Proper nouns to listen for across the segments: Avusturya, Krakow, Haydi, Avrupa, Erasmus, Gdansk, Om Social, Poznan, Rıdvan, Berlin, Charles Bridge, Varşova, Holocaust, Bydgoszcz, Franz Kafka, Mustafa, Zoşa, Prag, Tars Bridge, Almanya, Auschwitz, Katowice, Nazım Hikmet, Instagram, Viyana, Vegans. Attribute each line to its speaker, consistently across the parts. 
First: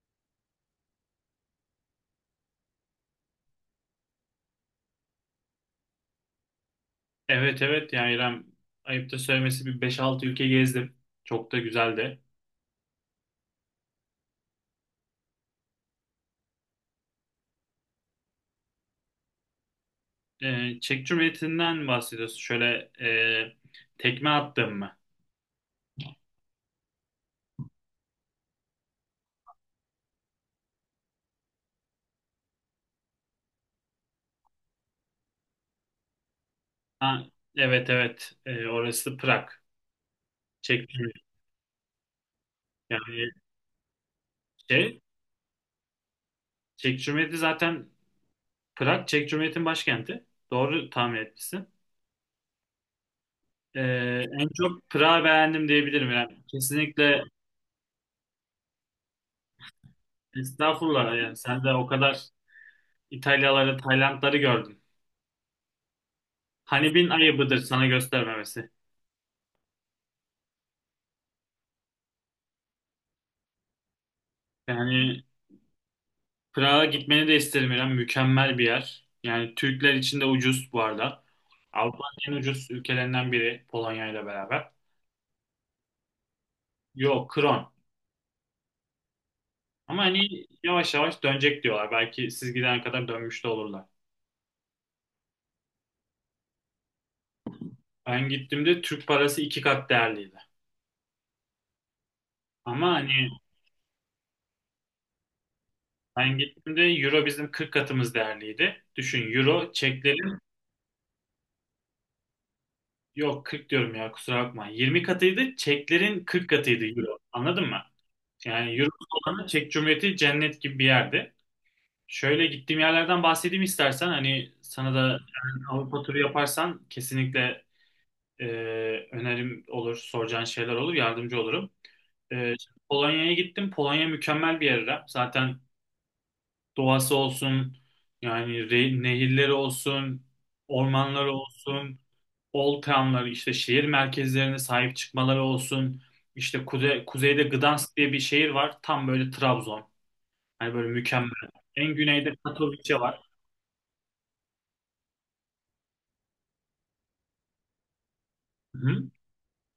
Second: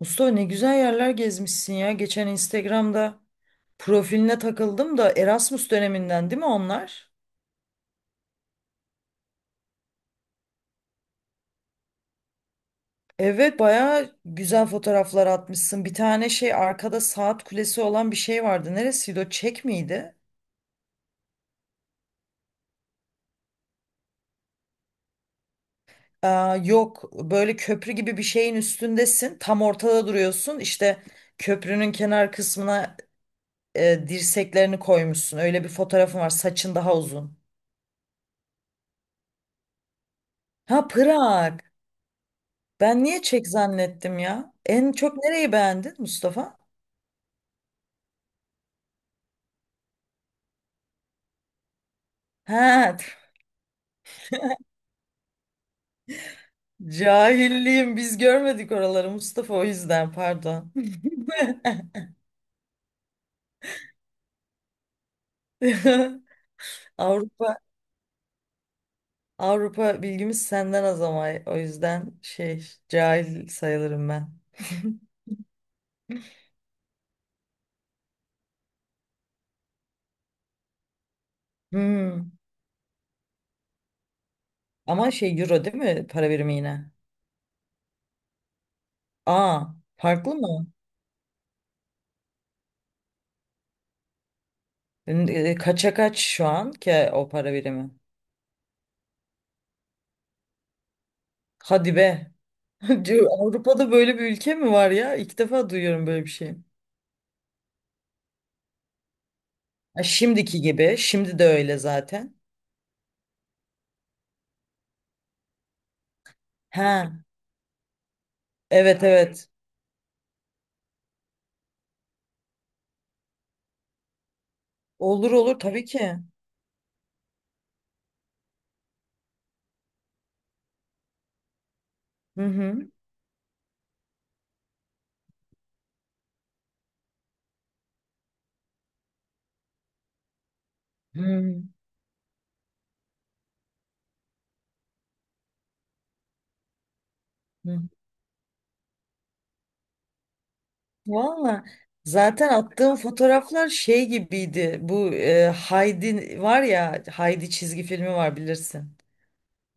Speaker 1: Mustafa ne güzel yerler gezmişsin ya. Geçen Instagram'da profiline takıldım da Erasmus döneminden değil mi onlar?
Speaker 2: Evet, evet, yani İrem, ayıp da söylemesi bir beş altı ülke gezdim. Çok da güzeldi.
Speaker 1: Evet baya güzel fotoğraflar atmışsın. Bir tane şey arkada saat kulesi olan bir şey vardı. Neresiydi o? Çek miydi?
Speaker 2: Çek Cumhuriyeti'nden bahsediyorsun. Şöyle, tekme attım mı?
Speaker 1: Aa, yok böyle köprü gibi bir şeyin üstündesin. Tam ortada duruyorsun. İşte köprünün kenar kısmına dirseklerini koymuşsun. Öyle bir fotoğrafın var. Saçın daha
Speaker 2: Ha,
Speaker 1: uzun.
Speaker 2: evet, evet. Orası Prag.
Speaker 1: Ha,
Speaker 2: Çek Cumhuriyeti.
Speaker 1: Prag. Ben niye
Speaker 2: Yani
Speaker 1: çek zannettim ya? En
Speaker 2: şey,
Speaker 1: çok nereyi beğendin Mustafa?
Speaker 2: Çek Cumhuriyeti zaten Prag, Çek Cumhuriyeti'nin başkenti. Doğru tahmin etmişsin.
Speaker 1: Ha,
Speaker 2: En çok Prag'ı beğendim diyebilirim. Yani kesinlikle.
Speaker 1: cahilliğim, biz görmedik oraları Mustafa, o yüzden pardon.
Speaker 2: Estağfurullah, yani sen de o kadar İtalyaları, Taylandları gördün. Hani bin ayıbıdır
Speaker 1: Avrupa
Speaker 2: sana göstermemesi.
Speaker 1: Avrupa bilgimiz senden az ama o yüzden şey, cahil sayılırım ben.
Speaker 2: Yani Prag'a gitmeni de isterim İrem. Mükemmel bir yer. Yani Türkler için de ucuz bu arada. Avrupa'nın
Speaker 1: Hmm.
Speaker 2: en ucuz ülkelerinden biri Polonya ile beraber.
Speaker 1: Ama şey, euro değil mi para birimi yine?
Speaker 2: Yok, kron.
Speaker 1: Aa,
Speaker 2: Ama
Speaker 1: farklı
Speaker 2: hani
Speaker 1: mı?
Speaker 2: yavaş yavaş dönecek diyorlar. Belki siz gidene kadar dönmüş de olurlar.
Speaker 1: Kaça kaç şu an ki o para birimi?
Speaker 2: Ben gittiğimde Türk parası iki kat değerliydi.
Speaker 1: Hadi be.
Speaker 2: Ama
Speaker 1: Diyor,
Speaker 2: hani
Speaker 1: Avrupa'da böyle bir ülke mi var ya? İlk defa duyuyorum böyle bir
Speaker 2: ben
Speaker 1: şey.
Speaker 2: gittiğimde Euro bizim 40 katımız değerliydi. Düşün, Euro
Speaker 1: Ha,
Speaker 2: çeklerin,
Speaker 1: şimdiki gibi. Şimdi de öyle zaten.
Speaker 2: yok 40 diyorum ya, kusura bakma. 20 katıydı çeklerin, 40 katıydı Euro.
Speaker 1: Ha,
Speaker 2: Anladın mı? Yani yurt
Speaker 1: evet
Speaker 2: olanı
Speaker 1: evet.
Speaker 2: Çek Cumhuriyeti cennet gibi bir yerdi. Şöyle gittiğim yerlerden bahsedeyim istersen. Hani sana da
Speaker 1: Olur olur
Speaker 2: yani
Speaker 1: tabii
Speaker 2: Avrupa
Speaker 1: ki.
Speaker 2: turu yaparsan kesinlikle e, önerim olur, soracağın şeyler olur, yardımcı olurum.
Speaker 1: Hı
Speaker 2: Şimdi
Speaker 1: hı.
Speaker 2: Polonya'ya gittim. Polonya mükemmel bir yer, İrem. Zaten doğası olsun, yani nehirleri olsun, ormanları
Speaker 1: Hı
Speaker 2: olsun, old town'ları, işte şehir merkezlerine sahip çıkmaları olsun. İşte kuzeyde
Speaker 1: hı.
Speaker 2: Gdansk diye bir şehir var. Tam böyle Trabzon. Yani böyle mükemmel.
Speaker 1: Valla
Speaker 2: En güneyde
Speaker 1: zaten attığım
Speaker 2: Katowice var.
Speaker 1: fotoğraflar şey gibiydi. Bu Haydi var ya, Haydi çizgi filmi var,
Speaker 2: Hı
Speaker 1: bilirsin.
Speaker 2: hı.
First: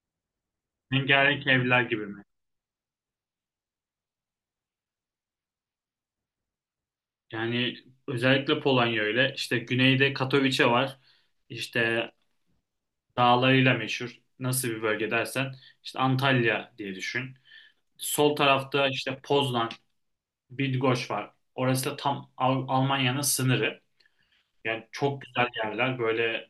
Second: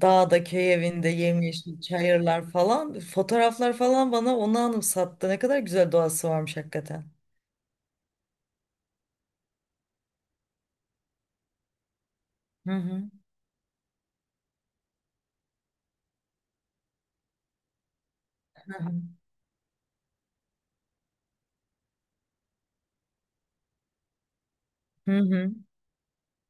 Speaker 1: Dağda köy evinde
Speaker 2: Rengarenk
Speaker 1: yemyeşil
Speaker 2: evler gibi mi?
Speaker 1: çayırlar falan. Fotoğraflar falan bana onu anımsattı. Ne kadar güzel doğası varmış hakikaten.
Speaker 2: Yani özellikle Polonya öyle. İşte güneyde Katowice var. İşte
Speaker 1: Hı hı.
Speaker 2: dağlarıyla meşhur. Nasıl bir bölge dersen, işte Antalya diye düşün. Sol tarafta işte Poznan, Bydgoszcz var. Orası da tam Almanya'nın sınırı. Yani
Speaker 1: Hı
Speaker 2: çok güzel
Speaker 1: hı.
Speaker 2: yerler. Böyle,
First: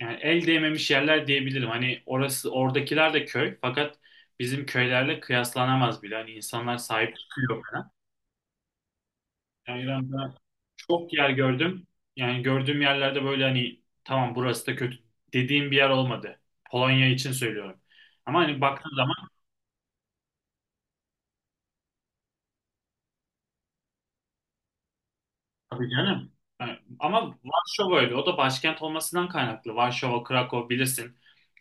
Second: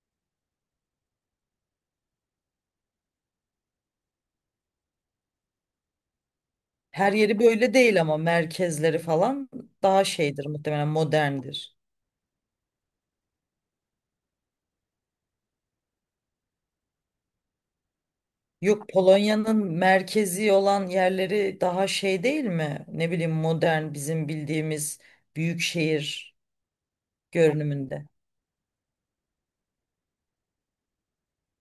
Speaker 2: yani el değmemiş yerler diyebilirim. Hani orası, oradakiler de köy, fakat bizim köylerle kıyaslanamaz bile. Hani insanlar
Speaker 1: Her
Speaker 2: sahip
Speaker 1: yeri
Speaker 2: çıkıyor
Speaker 1: böyle
Speaker 2: bana.
Speaker 1: değil ama merkezleri falan
Speaker 2: Yani
Speaker 1: daha
Speaker 2: İran'da
Speaker 1: şeydir muhtemelen,
Speaker 2: çok yer
Speaker 1: moderndir.
Speaker 2: gördüm. Yani gördüğüm yerlerde böyle hani, tamam burası da kötü dediğim bir yer olmadı. Polonya için söylüyorum. Ama hani
Speaker 1: Yok,
Speaker 2: baktığın zaman,
Speaker 1: Polonya'nın merkezi olan yerleri daha şey değil mi? Ne bileyim, modern, bizim bildiğimiz büyük
Speaker 2: tabii canım.
Speaker 1: şehir
Speaker 2: Yani ama Varşova
Speaker 1: görünümünde.
Speaker 2: öyle. O da başkent olmasından kaynaklı. Varşova, Krakow bilirsin.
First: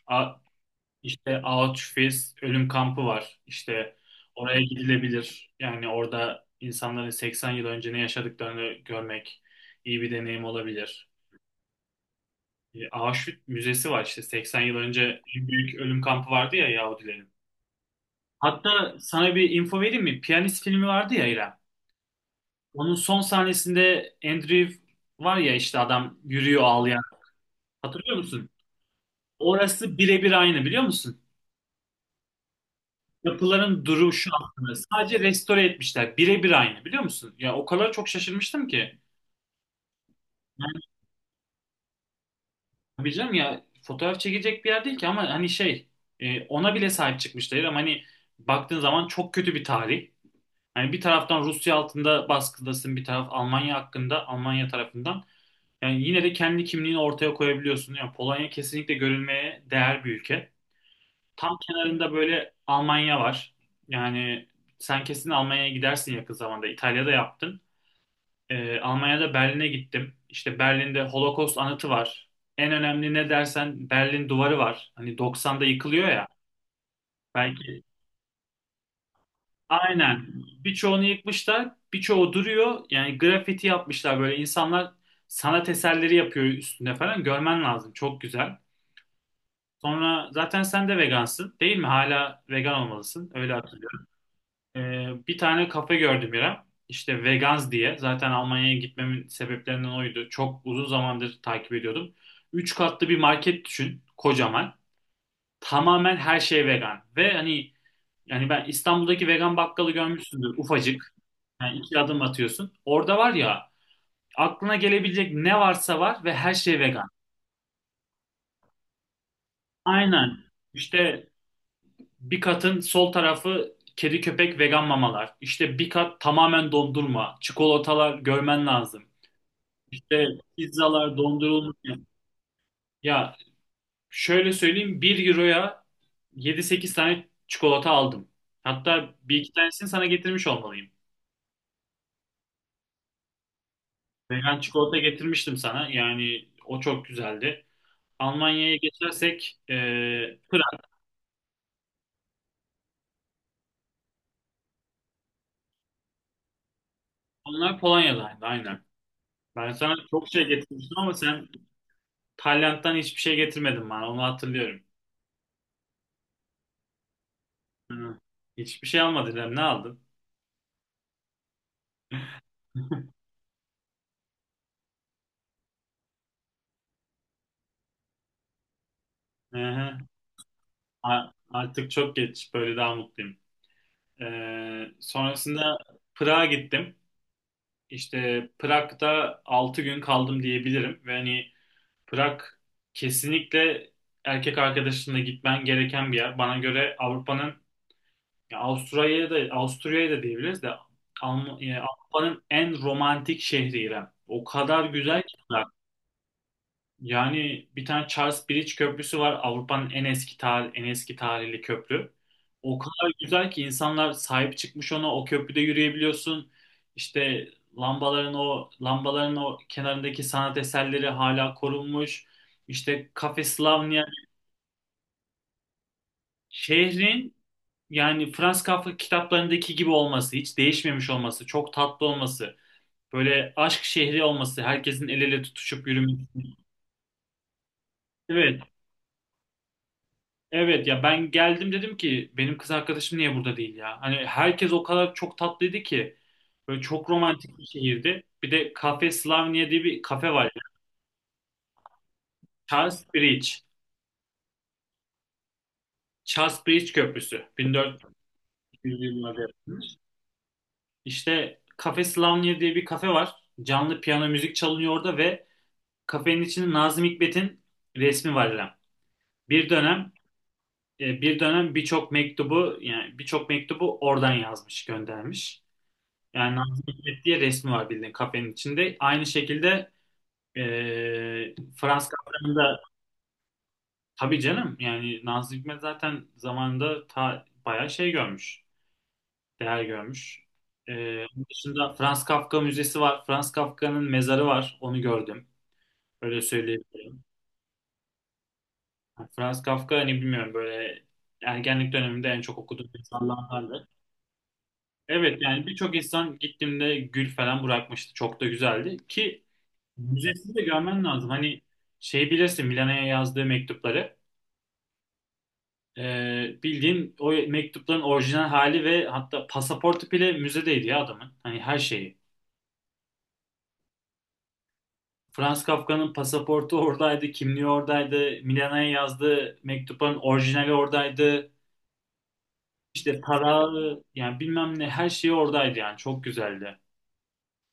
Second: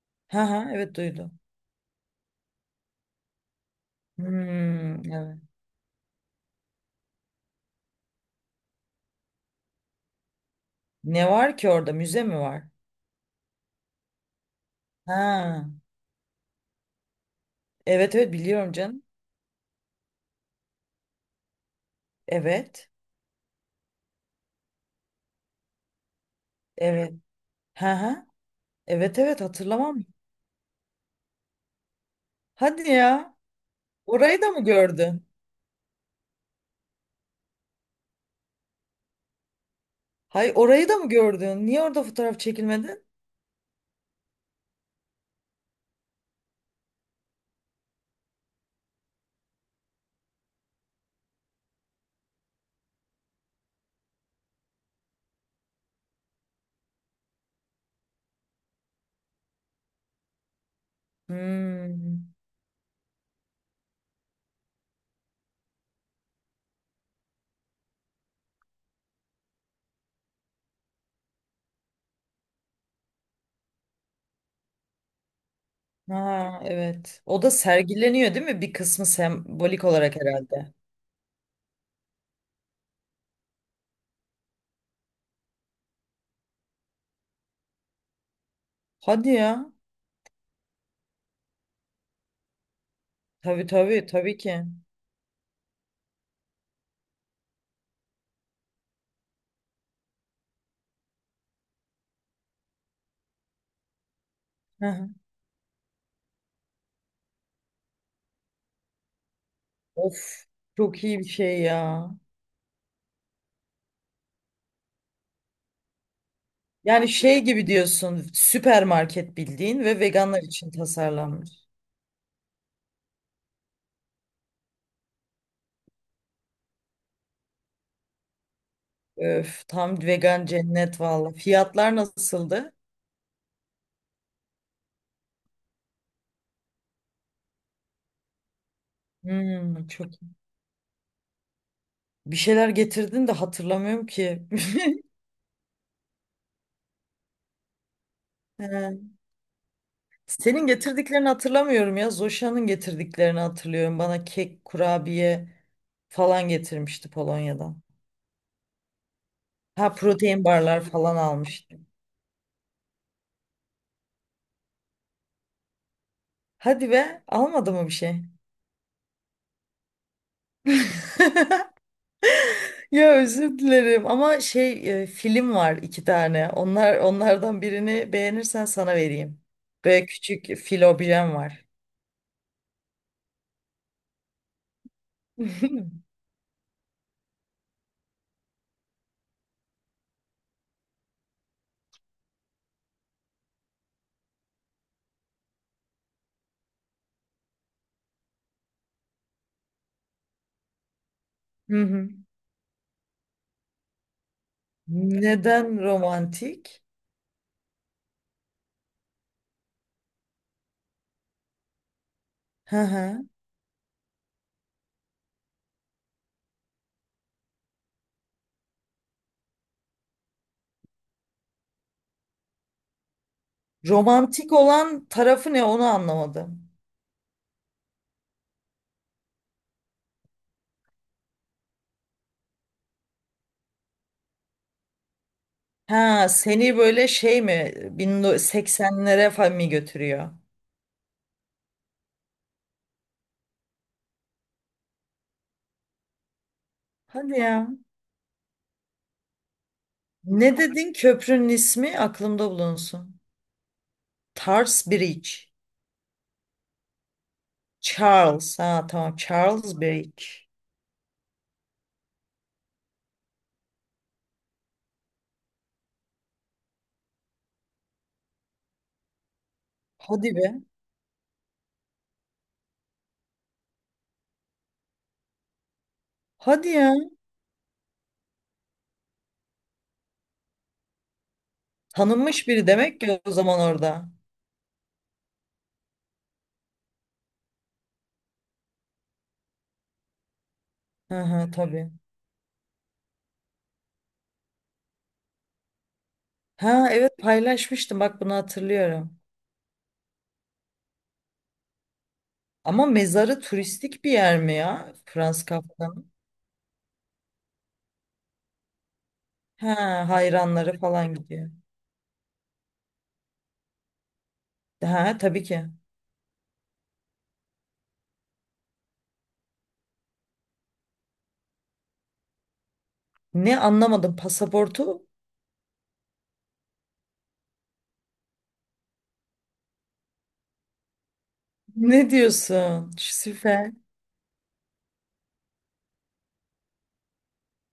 Speaker 2: A-
Speaker 1: Ha ha, evet duydum.
Speaker 2: İşte Auschwitz ölüm kampı var. İşte oraya
Speaker 1: Hmm, evet.
Speaker 2: gidilebilir. Yani orada insanların 80 yıl önce ne yaşadıklarını görmek iyi bir deneyim olabilir.
Speaker 1: Ne var ki orada? Müze mi var?
Speaker 2: Auschwitz Müzesi var, işte 80 yıl önce en
Speaker 1: Ha.
Speaker 2: büyük ölüm kampı vardı ya Yahudilerin.
Speaker 1: Evet evet biliyorum
Speaker 2: Hatta
Speaker 1: canım.
Speaker 2: sana bir info vereyim mi? Piyanist filmi vardı ya İrem.
Speaker 1: Evet.
Speaker 2: Onun son sahnesinde Andrew var ya, işte adam yürüyor ağlayan.
Speaker 1: Evet. Ha
Speaker 2: Hatırlıyor
Speaker 1: ha.
Speaker 2: musun?
Speaker 1: Evet evet
Speaker 2: Orası
Speaker 1: hatırlamam.
Speaker 2: birebir aynı, biliyor musun?
Speaker 1: Hadi ya.
Speaker 2: Yapıların duruşu
Speaker 1: Orayı da mı
Speaker 2: aslında. Sadece
Speaker 1: gördün?
Speaker 2: restore etmişler. Birebir aynı, biliyor musun? Ya o kadar çok şaşırmıştım ki.
Speaker 1: Hay
Speaker 2: Yani
Speaker 1: orayı da mı gördün? Niye orada fotoğraf çekilmedin?
Speaker 2: tabii canım ya, fotoğraf çekecek bir yer değil ki, ama hani şey, ona bile sahip çıkmışlar. Ama hani baktığın zaman çok kötü bir tarih. Hani bir taraftan Rusya altında baskıdasın, bir taraf Almanya hakkında, Almanya tarafından. Yani yine de kendi kimliğini ortaya koyabiliyorsun. Yani Polonya kesinlikle görülmeye değer bir ülke. Tam kenarında
Speaker 1: Hmm.
Speaker 2: böyle Almanya var. Yani sen kesin Almanya'ya gidersin yakın zamanda. İtalya'da yaptın. Almanya'da Berlin'e gittim. İşte Berlin'de Holocaust anıtı var. En önemli ne dersen, Berlin duvarı var. Hani 90'da yıkılıyor ya.
Speaker 1: Ha, evet. O da
Speaker 2: Belki
Speaker 1: sergileniyor değil mi? Bir kısmı sembolik olarak
Speaker 2: aynen.
Speaker 1: herhalde.
Speaker 2: Birçoğunu yıkmışlar, birçoğu duruyor. Yani grafiti yapmışlar, böyle insanlar sanat eserleri yapıyor üstünde falan. Görmen lazım. Çok güzel.
Speaker 1: Hadi ya.
Speaker 2: Sonra zaten sen de vegansın, değil mi? Hala vegan olmalısın. Öyle.
Speaker 1: Tabii tabii tabii ki.
Speaker 2: Bir tane kafe gördüm İrem. İşte Vegans diye. Zaten Almanya'ya gitmemin sebeplerinden oydu. Çok uzun zamandır takip ediyordum. Üç katlı bir market düşün. Kocaman.
Speaker 1: Hı hı.
Speaker 2: Tamamen her şey vegan. Ve hani yani ben, İstanbul'daki vegan bakkalı
Speaker 1: Of,
Speaker 2: görmüşsündür.
Speaker 1: çok
Speaker 2: Ufacık.
Speaker 1: iyi bir şey
Speaker 2: Yani iki
Speaker 1: ya.
Speaker 2: adım atıyorsun. Orada var ya, aklına gelebilecek ne varsa var ve her şey vegan.
Speaker 1: Yani şey gibi diyorsun, süpermarket bildiğin ve
Speaker 2: Aynen.
Speaker 1: veganlar için
Speaker 2: İşte
Speaker 1: tasarlanmış.
Speaker 2: bir katın sol tarafı kedi köpek vegan mamalar. İşte bir kat tamamen dondurma. Çikolatalar, görmen lazım.
Speaker 1: Öf, tam
Speaker 2: İşte
Speaker 1: vegan cennet
Speaker 2: pizzalar
Speaker 1: valla.
Speaker 2: dondurulmuş.
Speaker 1: Fiyatlar nasıldı?
Speaker 2: Ya şöyle söyleyeyim, bir euroya yedi sekiz tane çikolata aldım. Hatta bir iki
Speaker 1: Hmm,
Speaker 2: tanesini sana
Speaker 1: çok iyi.
Speaker 2: getirmiş olmalıyım.
Speaker 1: Bir şeyler getirdin de hatırlamıyorum ki.
Speaker 2: Vegan çikolata getirmiştim sana. Yani o çok güzeldi. Almanya'ya
Speaker 1: He,
Speaker 2: geçersek,
Speaker 1: Senin
Speaker 2: Prag.
Speaker 1: getirdiklerini hatırlamıyorum ya. Zoşa'nın getirdiklerini hatırlıyorum. Bana kek, kurabiye falan getirmişti
Speaker 2: Onlar
Speaker 1: Polonya'dan.
Speaker 2: Polonya'daydı aynen. Ben
Speaker 1: Ha,
Speaker 2: sana çok
Speaker 1: protein
Speaker 2: şey
Speaker 1: barlar
Speaker 2: getirmiştim ama
Speaker 1: falan
Speaker 2: sen
Speaker 1: almıştı.
Speaker 2: Tayland'dan hiçbir şey getirmedin bana. Onu hatırlıyorum.
Speaker 1: Hadi be, almadı mı bir
Speaker 2: Hı.
Speaker 1: şey?
Speaker 2: Hiçbir şey almadın. Ne aldın?
Speaker 1: Ya özür dilerim ama şey, film var iki tane. Onlar, onlardan birini beğenirsen sana vereyim.
Speaker 2: Hı hı.
Speaker 1: Böyle küçük fil var.
Speaker 2: Artık çok geç. Böyle daha mutluyum. Sonrasında Prag'a gittim. İşte Prag'da 6 gün kaldım diyebilirim. Ve hani Prag kesinlikle erkek arkadaşınla gitmen gereken bir yer. Bana göre Avrupa'nın, ya Avusturya'ya da, Avusturya'ya da diyebiliriz de,
Speaker 1: Hı hı.
Speaker 2: Avrupa'nın en romantik şehri İrem. O kadar güzel ki.
Speaker 1: Neden romantik?
Speaker 2: Yani bir tane Charles Bridge Köprüsü var. Avrupa'nın en eski tarih, en eski tarihli köprü.
Speaker 1: Hı
Speaker 2: O kadar
Speaker 1: hı.
Speaker 2: güzel ki insanlar sahip çıkmış ona. O köprüde yürüyebiliyorsun. İşte o lambaların, o kenarındaki sanat eserleri hala korunmuş. İşte Cafe Slavnia,
Speaker 1: Romantik olan tarafı ne, onu anlamadım.
Speaker 2: şehrin, yani Franz Kafka kitaplarındaki gibi olması, hiç değişmemiş olması, çok tatlı olması, böyle aşk şehri olması, herkesin el ele tutuşup yürümesi.
Speaker 1: Ha, seni böyle şey mi,
Speaker 2: Evet,
Speaker 1: 1980'lere falan mı götürüyor?
Speaker 2: evet ya, ben geldim dedim ki benim kız arkadaşım niye burada değil ya? Hani herkes o kadar çok tatlıydı ki. Böyle çok
Speaker 1: Hadi
Speaker 2: romantik bir
Speaker 1: ya.
Speaker 2: şehirdi. Bir de Cafe Slavnia diye bir kafe var.
Speaker 1: Ne dedin köprünün ismi, aklımda
Speaker 2: Charles
Speaker 1: bulunsun.
Speaker 2: Bridge.
Speaker 1: Tars Bridge.
Speaker 2: Charles Bridge Köprüsü.
Speaker 1: Charles. Ha
Speaker 2: 1400
Speaker 1: tamam,
Speaker 2: yıllarda
Speaker 1: Charles
Speaker 2: yapılmış.
Speaker 1: Bridge.
Speaker 2: İşte Cafe Slavnia diye bir kafe var. Canlı piyano müzik çalınıyor orada ve kafenin içinde Nazım Hikmet'in resmi var İrem. Bir dönem,
Speaker 1: Hadi be.
Speaker 2: birçok mektubu, yani birçok mektubu oradan yazmış, göndermiş. Yani
Speaker 1: Hadi
Speaker 2: Nazım
Speaker 1: ya.
Speaker 2: Hikmet diye resmi var bildiğin kafenin içinde. Aynı şekilde e, Frans
Speaker 1: Tanınmış
Speaker 2: Kafka'nın
Speaker 1: biri
Speaker 2: da,
Speaker 1: demek ki o zaman orada.
Speaker 2: tabii canım, yani Nazım Hikmet zaten zamanında ta, bayağı şey görmüş. Değer görmüş. E,
Speaker 1: Hı
Speaker 2: onun
Speaker 1: hı, tabii.
Speaker 2: dışında Frans Kafka Müzesi var. Frans Kafka'nın mezarı var. Onu gördüm. Öyle
Speaker 1: Ha evet,
Speaker 2: söyleyebilirim.
Speaker 1: paylaşmıştım, bak bunu hatırlıyorum.
Speaker 2: Yani Frans Kafka, hani bilmiyorum, böyle ergenlik döneminde en çok
Speaker 1: Ama
Speaker 2: okuduğum
Speaker 1: mezarı
Speaker 2: insanlardandı.
Speaker 1: turistik bir yer mi ya?
Speaker 2: Evet,
Speaker 1: Franz
Speaker 2: yani birçok
Speaker 1: Kafka'nın.
Speaker 2: insan gittiğimde gül falan bırakmıştı. Çok da güzeldi ki
Speaker 1: Ha,
Speaker 2: müzesini de
Speaker 1: hayranları
Speaker 2: görmen
Speaker 1: falan
Speaker 2: lazım.
Speaker 1: gidiyor.
Speaker 2: Hani şey, bilirsin, Milano'ya yazdığı mektupları.
Speaker 1: Ha, tabii ki.
Speaker 2: Bildiğin o mektupların orijinal hali ve hatta pasaportu bile müzedeydi ya adamın. Hani her şeyi.
Speaker 1: Ne, anlamadım, pasaportu?
Speaker 2: Franz Kafka'nın pasaportu oradaydı, kimliği oradaydı, Milano'ya yazdığı mektupların orijinali oradaydı.
Speaker 1: Ne diyorsun?
Speaker 2: İşte para,
Speaker 1: Süper.
Speaker 2: yani bilmem ne, her şey oradaydı, yani çok güzeldi.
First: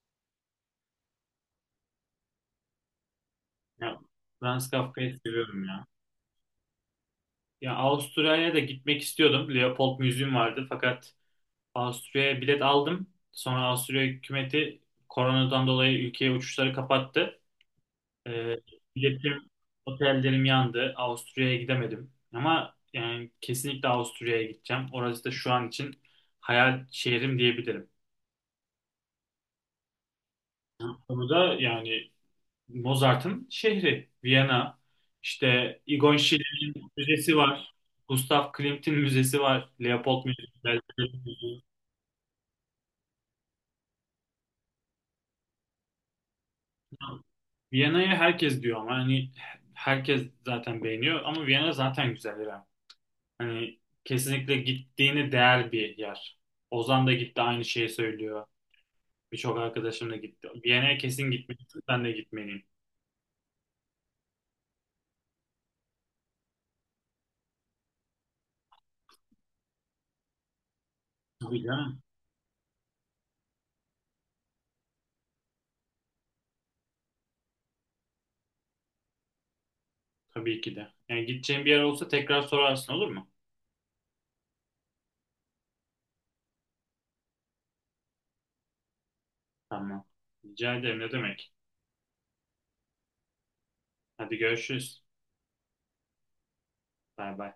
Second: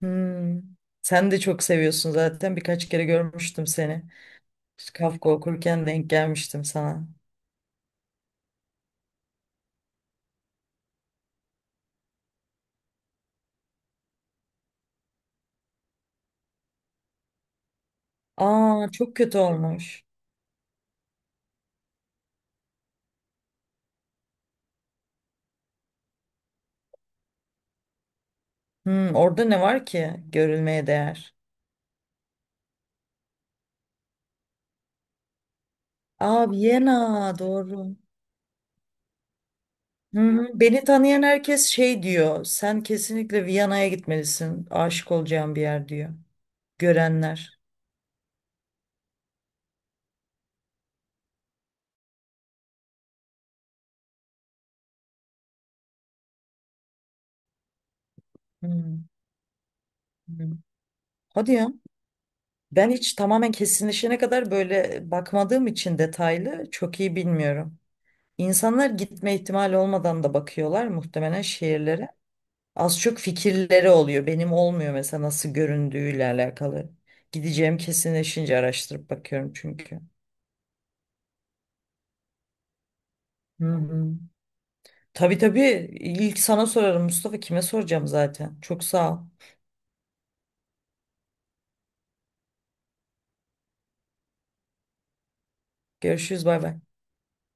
Speaker 1: Hmm. Sen de çok seviyorsun zaten. Birkaç kere görmüştüm
Speaker 2: Ya,
Speaker 1: seni.
Speaker 2: Franz
Speaker 1: İşte
Speaker 2: Kafka'yı
Speaker 1: Kafka
Speaker 2: seviyorum ya.
Speaker 1: okurken denk gelmiştim sana.
Speaker 2: Ya Avusturya'ya da gitmek istiyordum. Leopold Müziğim vardı fakat Avusturya'ya bilet aldım. Sonra Avusturya hükümeti koronadan dolayı ülkeye uçuşları kapattı. Ee,
Speaker 1: Aa, çok kötü
Speaker 2: biletim,
Speaker 1: olmuş.
Speaker 2: otellerim yandı. Avusturya'ya gidemedim. Ama yani kesinlikle Avusturya'ya gideceğim. Orası da şu an için hayal şehrim diyebilirim.
Speaker 1: Hmm, orada ne var ki görülmeye
Speaker 2: Bunu
Speaker 1: değer?
Speaker 2: da yani, Mozart'ın şehri Viyana. İşte Egon
Speaker 1: Aa,
Speaker 2: Schiller'in
Speaker 1: Viyana,
Speaker 2: müzesi var.
Speaker 1: doğru.
Speaker 2: Gustav Klimt'in müzesi var.
Speaker 1: Hı
Speaker 2: Leopold
Speaker 1: hı.
Speaker 2: Müzesi.
Speaker 1: Beni tanıyan herkes şey diyor. Sen kesinlikle Viyana'ya gitmelisin. Aşık olacağın bir yer diyor. Görenler.
Speaker 2: Viyana'ya herkes diyor ama hani herkes zaten beğeniyor, ama Viyana zaten güzel İrem. Hani kesinlikle gittiğini değer bir yer. Ozan da gitti, aynı şeyi söylüyor.
Speaker 1: Hı
Speaker 2: Birçok arkadaşım da gitti.
Speaker 1: hı.
Speaker 2: Viyana'ya kesin
Speaker 1: Hadi ya.
Speaker 2: gitmelisin, sen de gitmeliyim.
Speaker 1: Ben hiç tamamen kesinleşene kadar böyle bakmadığım için detaylı, çok iyi bilmiyorum. İnsanlar gitme ihtimali olmadan da bakıyorlar muhtemelen
Speaker 2: Tabii canım.
Speaker 1: şehirlere. Az çok fikirleri oluyor. Benim olmuyor mesela, nasıl göründüğüyle alakalı. Gideceğim kesinleşince araştırıp bakıyorum çünkü.
Speaker 2: Tabii ki de. Yani gideceğin bir yer olsa tekrar sorarsın, olur mu?
Speaker 1: Hı hı. Tabii tabii, ilk sana sorarım Mustafa, kime soracağım zaten. Çok sağ ol.
Speaker 2: Tamam. Rica ederim, ne demek. Hadi görüşürüz.
Speaker 1: Görüşürüz, bay bay.
Speaker 2: Bay bay.